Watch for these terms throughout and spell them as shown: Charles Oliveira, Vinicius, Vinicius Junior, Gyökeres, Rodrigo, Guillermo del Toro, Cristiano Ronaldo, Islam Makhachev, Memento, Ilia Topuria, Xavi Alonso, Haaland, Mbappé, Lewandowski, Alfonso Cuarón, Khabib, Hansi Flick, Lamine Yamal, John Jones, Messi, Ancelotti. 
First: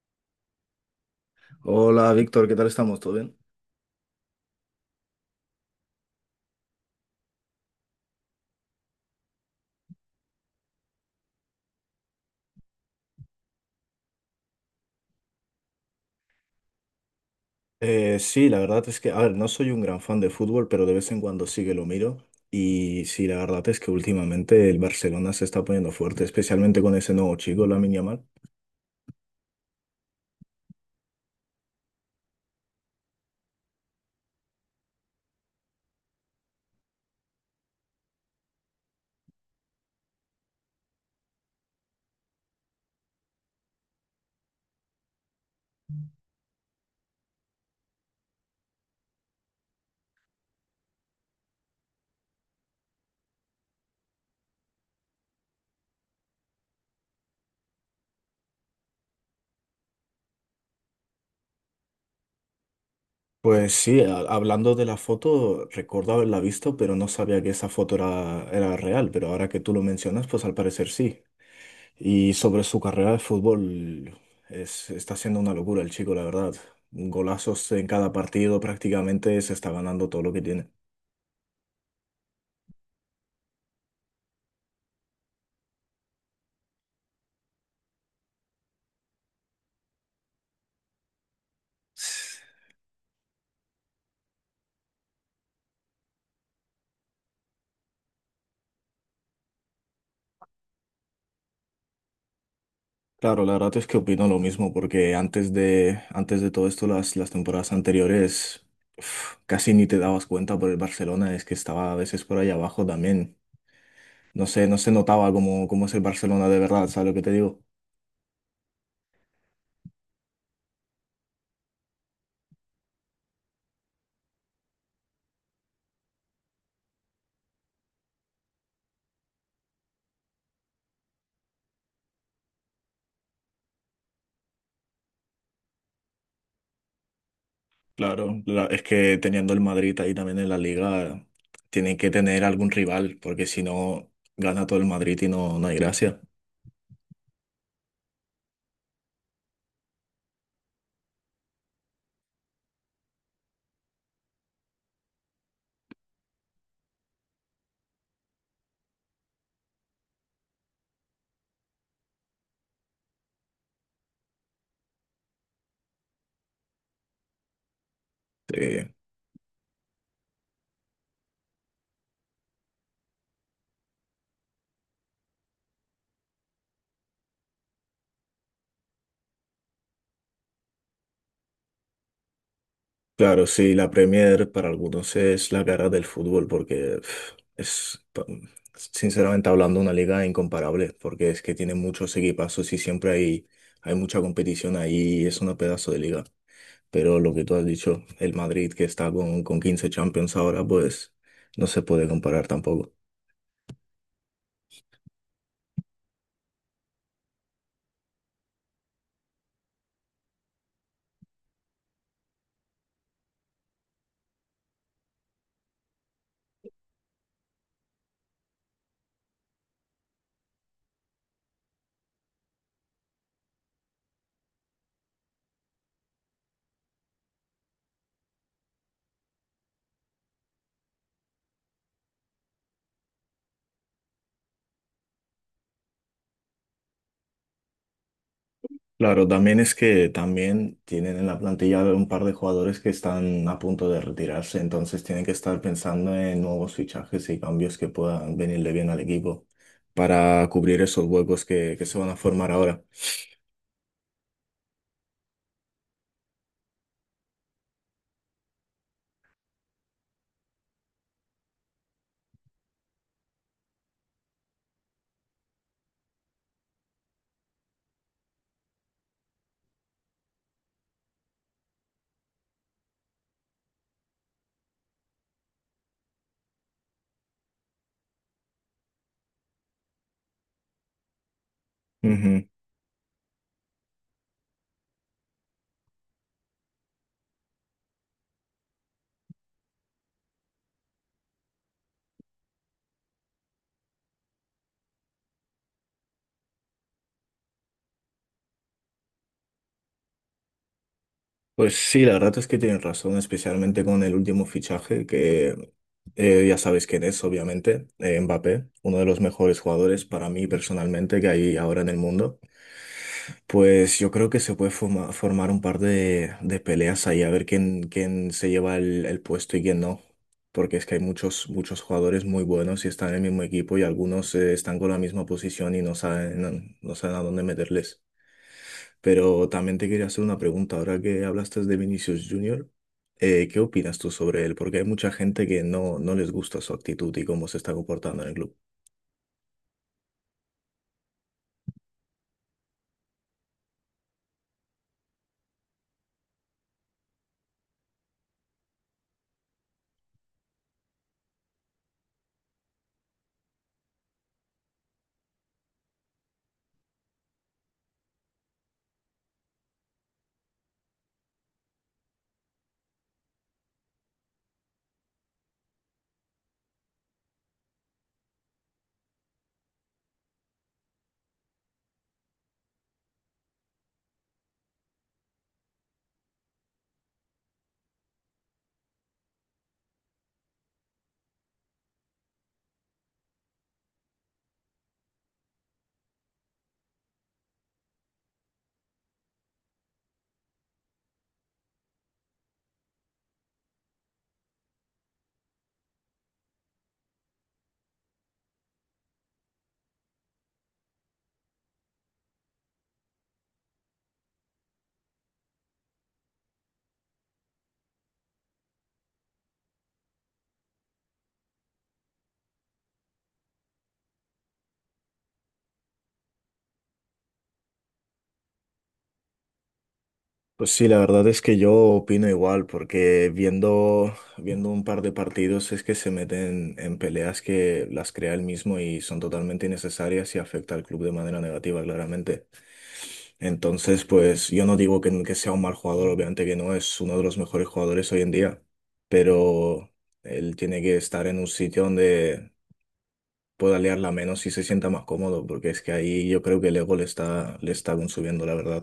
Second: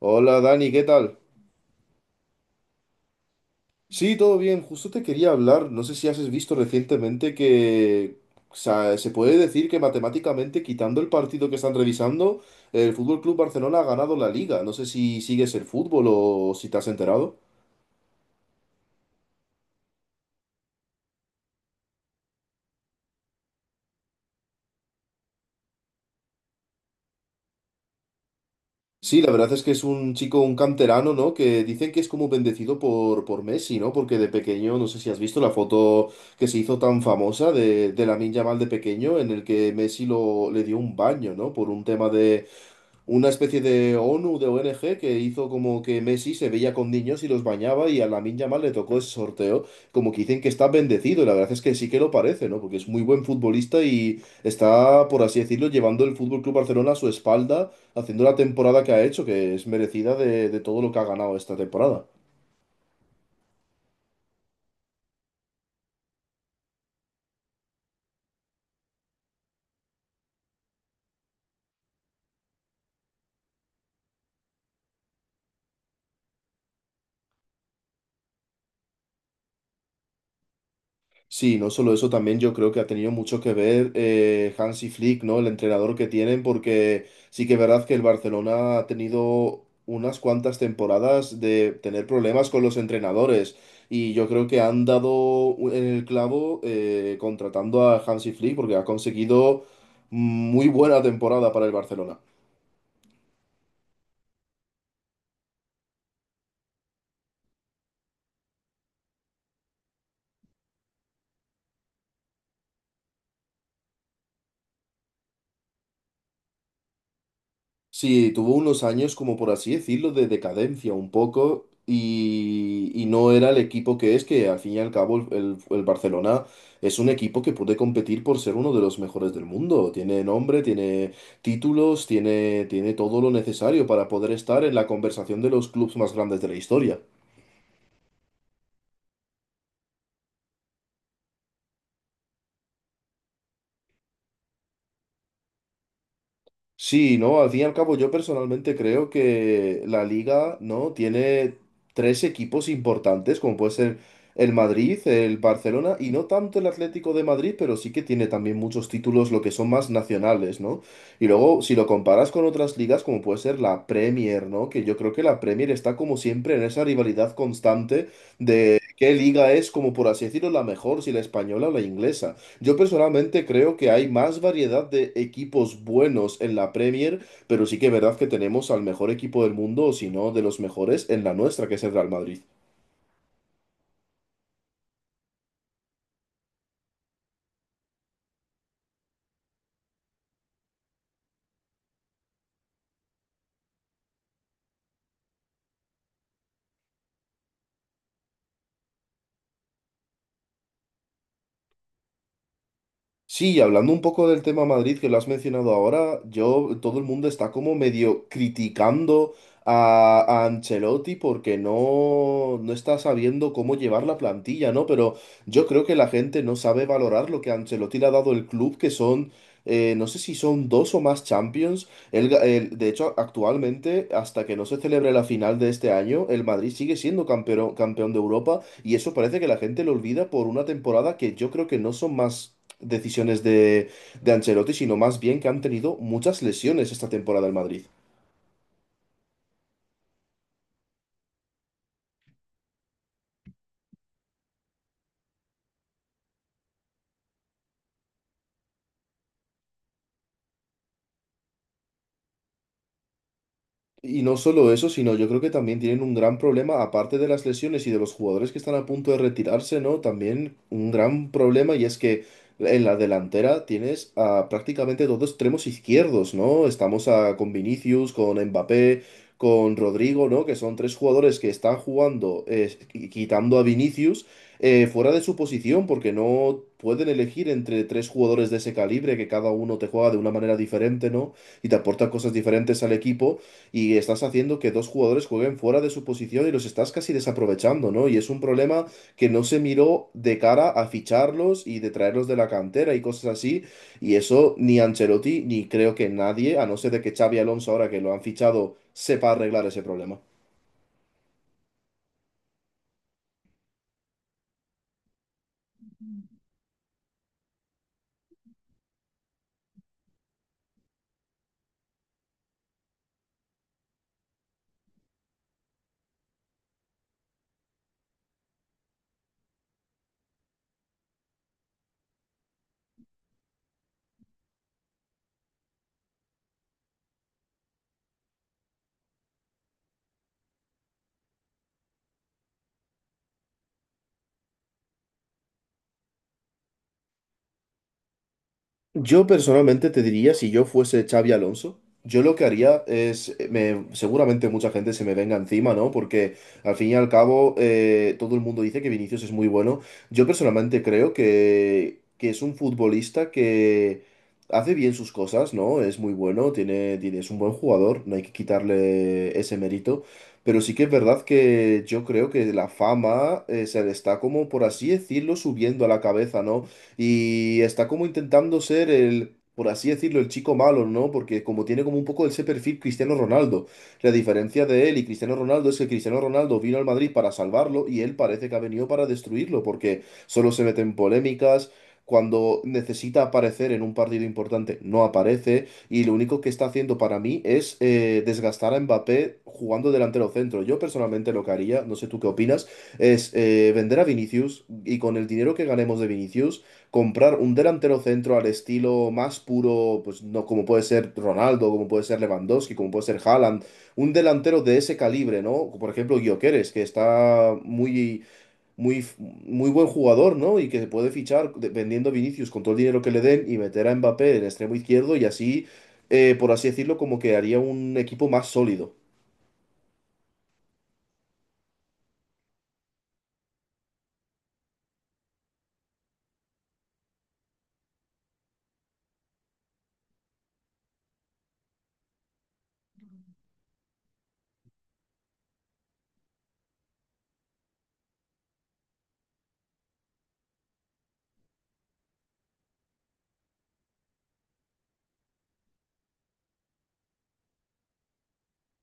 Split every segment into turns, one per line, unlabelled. Hola Dani, ¿qué tal?
Hola Víctor, ¿qué tal estamos? ¿Todo bien?
Sí, todo bien. Justo te quería hablar. No sé si has visto recientemente que, o sea, se puede decir que matemáticamente, quitando el partido que están revisando, el Fútbol Club Barcelona ha ganado la liga. No sé si sigues el fútbol o si te has enterado.
Sí, la verdad es que, a ver, no soy un gran fan de fútbol, pero de vez en cuando sí que lo miro. Y sí, la verdad es que últimamente el Barcelona se está poniendo fuerte, especialmente con ese nuevo chico, Lamine Yamal.
Sí, la verdad es que es un chico, un canterano, ¿no? Que dicen que es como bendecido por, Messi, ¿no? Porque de pequeño, no sé si has visto la foto que se hizo tan famosa de, Lamine Yamal de pequeño, en el que Messi lo, le dio un baño, ¿no? Por un tema de una especie de ONU, de ONG, que hizo como que Messi se veía con niños y los bañaba y a Lamine Yamal le tocó ese sorteo, como que dicen que está bendecido, y la verdad es que sí que lo parece, ¿no? Porque es muy buen futbolista y está, por así decirlo, llevando el Fútbol Club Barcelona a su espalda, haciendo la temporada que ha hecho, que es merecida de, todo lo que ha ganado esta temporada.
Pues sí, hablando de la foto, recuerdo haberla visto, pero no sabía que esa foto era real. Pero ahora que tú lo mencionas, pues al parecer sí. Y sobre su carrera de fútbol, es, está siendo una locura el chico, la verdad. Golazos en cada partido, prácticamente se está ganando todo lo que tiene.
Sí, no solo eso, también yo creo que ha tenido mucho que ver Hansi Flick, ¿no? El entrenador que tienen, porque sí que es verdad que el Barcelona ha tenido unas cuantas temporadas de tener problemas con los entrenadores y yo creo que han dado en el clavo contratando a Hansi Flick porque ha conseguido muy buena temporada para el Barcelona.
Claro, la verdad es que opino lo mismo, porque antes de todo esto, las temporadas anteriores uf, casi ni te dabas cuenta por el Barcelona, es que estaba a veces por ahí abajo también. No sé, no se notaba cómo es el Barcelona de verdad, ¿sabes lo que te digo?
Sí, tuvo unos años, como por así decirlo, de decadencia un poco y, no era el equipo que es, que al fin y al cabo el, el Barcelona es un equipo que puede competir por ser uno de los mejores del mundo. Tiene nombre, tiene títulos, tiene, tiene todo lo necesario para poder estar en la conversación de los clubes más grandes de la historia.
Claro, es que teniendo el Madrid ahí también en la liga, tienen que tener algún rival, porque si no, gana todo el Madrid y no, no hay gracia.
Sí, no, al fin y al cabo yo personalmente creo que la liga, ¿no? Tiene tres equipos importantes, como puede ser el Madrid, el Barcelona y no tanto el Atlético de Madrid, pero sí que tiene también muchos títulos, lo que son más nacionales, ¿no? Y luego, si lo comparas con otras ligas, como puede ser la Premier, ¿no? Que yo creo que la Premier está como siempre en esa rivalidad constante de qué liga es, como por así decirlo, la mejor, si la española o la inglesa. Yo personalmente creo que hay más variedad de equipos buenos en la Premier, pero sí que es verdad que tenemos al mejor equipo del mundo, o si no, de los mejores en la nuestra, que es el Real Madrid.
Claro, sí, la Premier para algunos es la cara del fútbol porque pf, sinceramente hablando, una liga incomparable porque es que tiene muchos equipazos y siempre hay, hay mucha competición ahí y es una pedazo de liga. Pero lo que tú has dicho, el Madrid que está con 15 Champions ahora, pues no se puede comparar tampoco.
Sí, y hablando un poco del tema Madrid que lo has mencionado ahora, yo, todo el mundo está como medio criticando a, Ancelotti porque no, está sabiendo cómo llevar la plantilla, ¿no? Pero yo creo que la gente no sabe valorar lo que Ancelotti le ha dado el club, que son, no sé si son dos o más Champions. De hecho, actualmente, hasta que no se celebre la final de este año, el Madrid sigue siendo campeón, campeón de Europa y eso parece que la gente lo olvida por una temporada que yo creo que no son más decisiones de, Ancelotti, sino más bien que han tenido muchas lesiones esta temporada el Madrid.
Claro, también es que también tienen en la plantilla un par de jugadores que están a punto de retirarse, entonces tienen que estar pensando en nuevos fichajes y cambios que puedan venirle bien al equipo para cubrir esos huecos que se van a formar ahora.
Y no solo eso, sino yo creo que también tienen un gran problema, aparte de las lesiones y de los jugadores que están a punto de retirarse, ¿no? También un gran problema y es que en la delantera tienes a prácticamente dos extremos izquierdos, ¿no? Con Vinicius, con Mbappé, con Rodrigo, ¿no? Que son tres jugadores que están jugando, quitando a Vinicius, fuera de su posición, porque no pueden elegir entre tres jugadores de ese calibre, que cada uno te juega de una manera diferente, ¿no? Y te aporta cosas
Ujú.
diferentes al equipo y estás haciendo que dos jugadores jueguen fuera de su posición y los estás casi desaprovechando, ¿no? Y es un problema que no se miró de cara a ficharlos y de traerlos de la cantera y cosas así. Y eso ni Ancelotti ni creo que nadie, a no ser de que Xavi Alonso ahora que lo han fichado, sepa arreglar ese problema.
Pues sí, la verdad es que tienen razón, especialmente con el último fichaje, que ya sabes quién es, obviamente, Mbappé, uno de los mejores jugadores para mí personalmente que hay ahora en el mundo. Pues yo creo que se puede formar un par de peleas ahí, a ver quién se lleva el puesto y quién no. Porque es que hay muchos jugadores muy buenos y están en el mismo equipo y algunos están con la misma posición y no saben, no saben a dónde meterles. Pero también te quería hacer una pregunta, ahora que hablaste de Vinicius Junior, ¿qué opinas tú sobre él? Porque hay mucha gente que no, no les gusta su actitud y cómo se está comportando en el club.
Yo personalmente te diría, si yo fuese Xavi Alonso, yo lo que haría es, seguramente mucha gente se me venga encima, ¿no? Porque al fin y al cabo todo el mundo dice que Vinicius es muy bueno. Yo personalmente creo que es un futbolista que hace bien sus cosas, ¿no? Es muy bueno, tiene, es un buen jugador, no hay que quitarle ese mérito. Pero sí que es verdad que yo creo que la fama se le está como, por así decirlo, subiendo a la cabeza, ¿no? Y está como intentando ser el, por así decirlo, el chico malo, ¿no? Porque como tiene como un poco ese perfil Cristiano Ronaldo. La diferencia de él y Cristiano Ronaldo es que Cristiano Ronaldo vino al Madrid para salvarlo y él parece que ha venido para destruirlo, porque solo se mete en polémicas. Cuando necesita aparecer en un partido importante, no aparece. Y lo único que está haciendo para mí es desgastar a Mbappé jugando delantero centro. Yo personalmente lo que haría, no sé tú qué opinas, es vender a Vinicius y con el dinero que ganemos de Vinicius comprar un delantero centro al estilo más puro, pues no como puede ser Ronaldo, como puede ser Lewandowski, como puede ser Haaland, un delantero de ese calibre, ¿no? Por ejemplo, Gyökeres, que está muy muy buen jugador, ¿no? Y que se puede vendiendo a Vinicius con todo el dinero que le den y meter a Mbappé en extremo izquierdo y así, por así decirlo, como que haría un equipo más sólido.
Pues sí, la verdad es que yo opino igual, porque viendo un par de partidos es que se meten en peleas que las crea él mismo y son totalmente innecesarias y afecta al club de manera negativa, claramente. Entonces, pues yo no digo que sea un mal jugador, obviamente que no, es uno de los mejores jugadores hoy en día, pero él tiene que estar en un sitio donde pueda liarla menos y se sienta más cómodo, porque es que ahí yo creo que el ego le está consumiendo, la verdad.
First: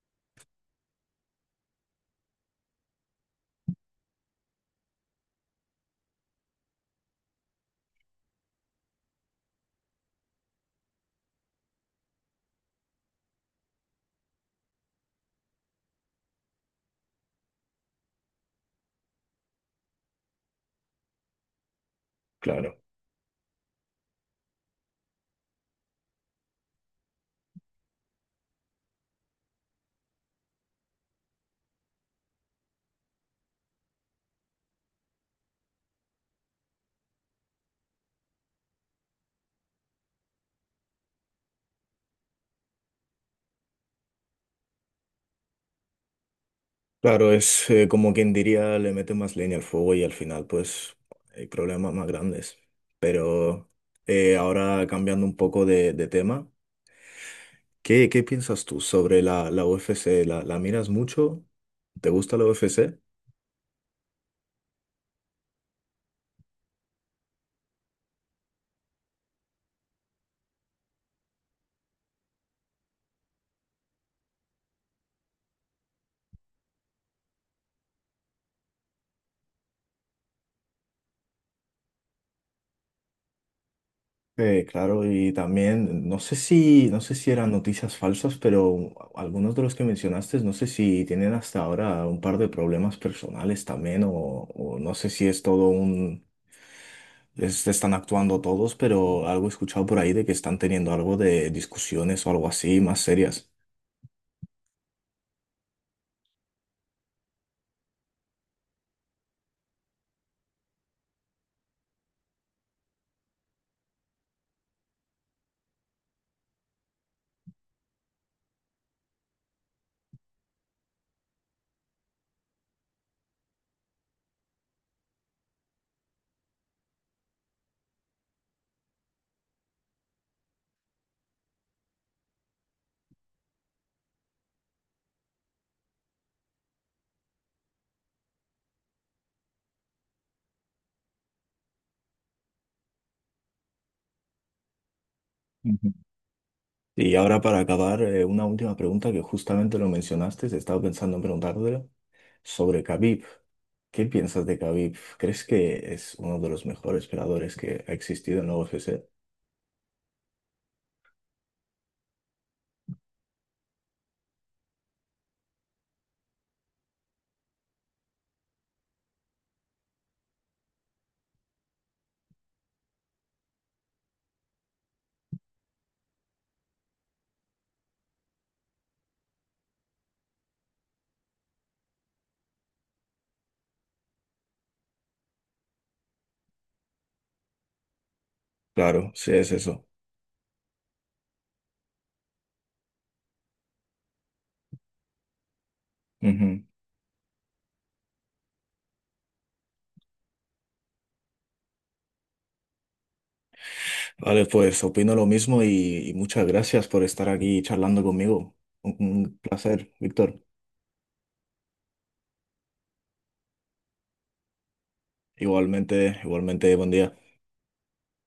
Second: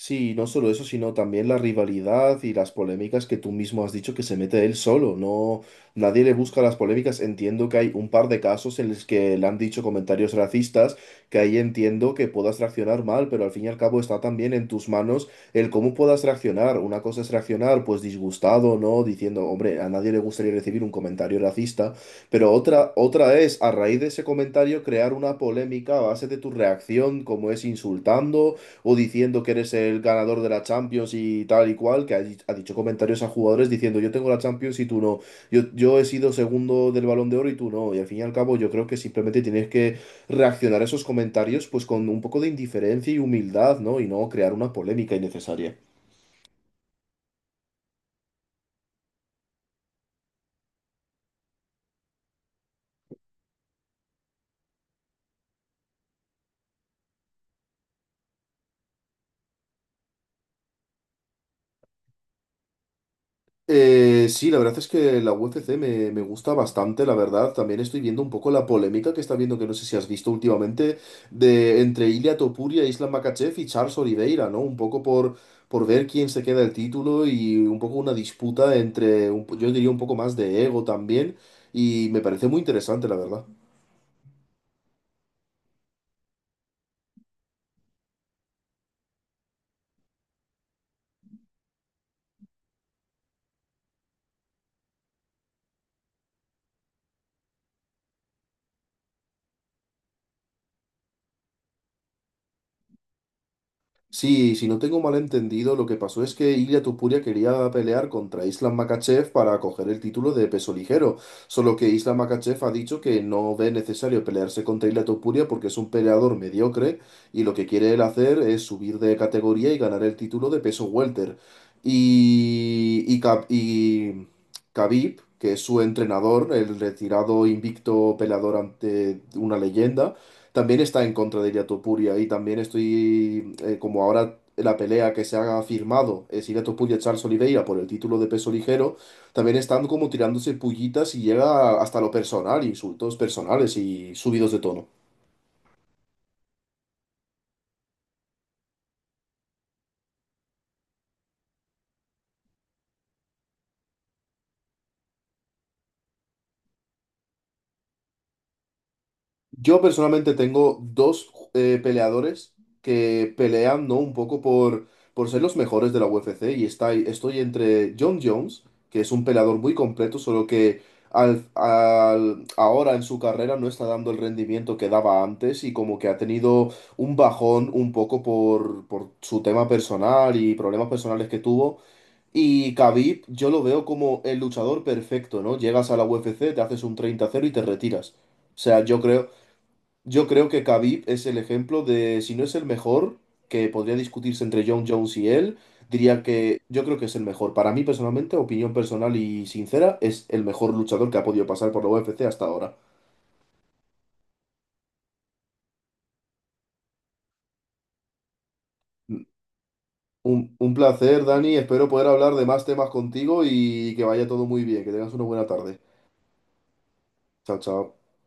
Sí, no solo eso, sino también la rivalidad y las polémicas que tú mismo has dicho que se mete él solo. No, nadie le busca las polémicas. Entiendo que hay un par de casos en los que le han dicho comentarios racistas, que ahí entiendo que puedas reaccionar mal, pero al fin y al cabo está también en tus manos el cómo puedas reaccionar. Una cosa es reaccionar, pues disgustado, ¿no? Diciendo, hombre, a nadie le gustaría recibir un comentario racista, pero
Claro.
otra, otra es, a raíz de ese comentario, crear una polémica a base de tu reacción, como es insultando o diciendo que eres el ganador de la Champions y tal y cual, ha dicho comentarios a jugadores diciendo yo tengo la Champions y tú no, yo he sido segundo del Balón de Oro y tú no, y al fin y al cabo yo creo que simplemente tienes que reaccionar a esos comentarios pues con un poco de indiferencia y humildad, ¿no? Y no crear una polémica innecesaria.
Claro, es como quien diría, le mete más leña al fuego y al final pues hay problemas más grandes. Pero ahora cambiando un poco de tema, ¿qué piensas tú sobre la UFC? ¿La miras mucho? ¿Te gusta la UFC?
Sí, la verdad es que la UFC me gusta bastante, la verdad. También estoy viendo un poco la polémica que está viendo, que no sé si has visto últimamente, de entre Ilia Topuria, Islam Makhachev y Charles Oliveira, ¿no? Un poco por, ver quién se queda el título y un poco una disputa entre, yo diría un poco más de ego también, y me parece muy interesante, la verdad.
Claro, y también no sé si eran noticias falsas, pero algunos de los que mencionaste, no sé si tienen hasta ahora un par de problemas personales también, o no sé si es todo un... Es- están actuando todos, pero algo he escuchado por ahí de que están teniendo algo de discusiones o algo así más serias.
Sí, si no tengo mal entendido, lo que pasó es que Ilia Tupuria quería pelear contra Islam Makhachev para coger el título de peso ligero, solo que Islam Makhachev ha dicho que no ve necesario pelearse contra Ilia Tupuria porque es un peleador mediocre y lo que quiere él hacer es subir de categoría y ganar el título de peso welter. Y Khabib, que es su entrenador, el retirado invicto peleador ante una leyenda, también está en contra de Ilia Topuria y también estoy, como ahora la pelea que se ha firmado es Ilia Topuria-Charles Oliveira por el título de peso ligero, también están como tirándose pullitas y llega hasta lo personal, insultos personales y subidos de tono.
Ujú. Y ahora para acabar, una última pregunta que justamente lo mencionaste, estaba pensando en preguntártelo sobre Khabib. ¿Qué piensas de Khabib? ¿Crees que es uno de los mejores peleadores que ha existido en la UFC?
Yo personalmente tengo dos peleadores que pelean, ¿no? Un poco por, ser los mejores de la UFC y está, estoy entre John Jones, que es un peleador muy completo, solo que ahora en su carrera no está dando el rendimiento que daba antes y como que ha tenido un bajón un poco por, su tema personal y problemas personales que tuvo. Y Khabib, yo lo veo como el luchador perfecto, ¿no? Llegas a la UFC, te haces un 30-0 y te retiras. O sea,
Claro, sí es eso.
yo creo que Khabib es el ejemplo de, si no es el mejor, que podría discutirse entre John Jones y él, diría que
Ujú.
yo creo que es el mejor. Para mí personalmente, opinión personal y sincera, es el mejor luchador que ha podido pasar por la UFC hasta ahora.
Vale, pues opino lo mismo y muchas gracias por estar aquí charlando conmigo. Un placer, Víctor.
Un placer, Dani. Espero poder hablar de más temas contigo y que vaya todo muy bien. Que tengas una buena tarde.
Igualmente, igualmente, buen día.
Chao, chao.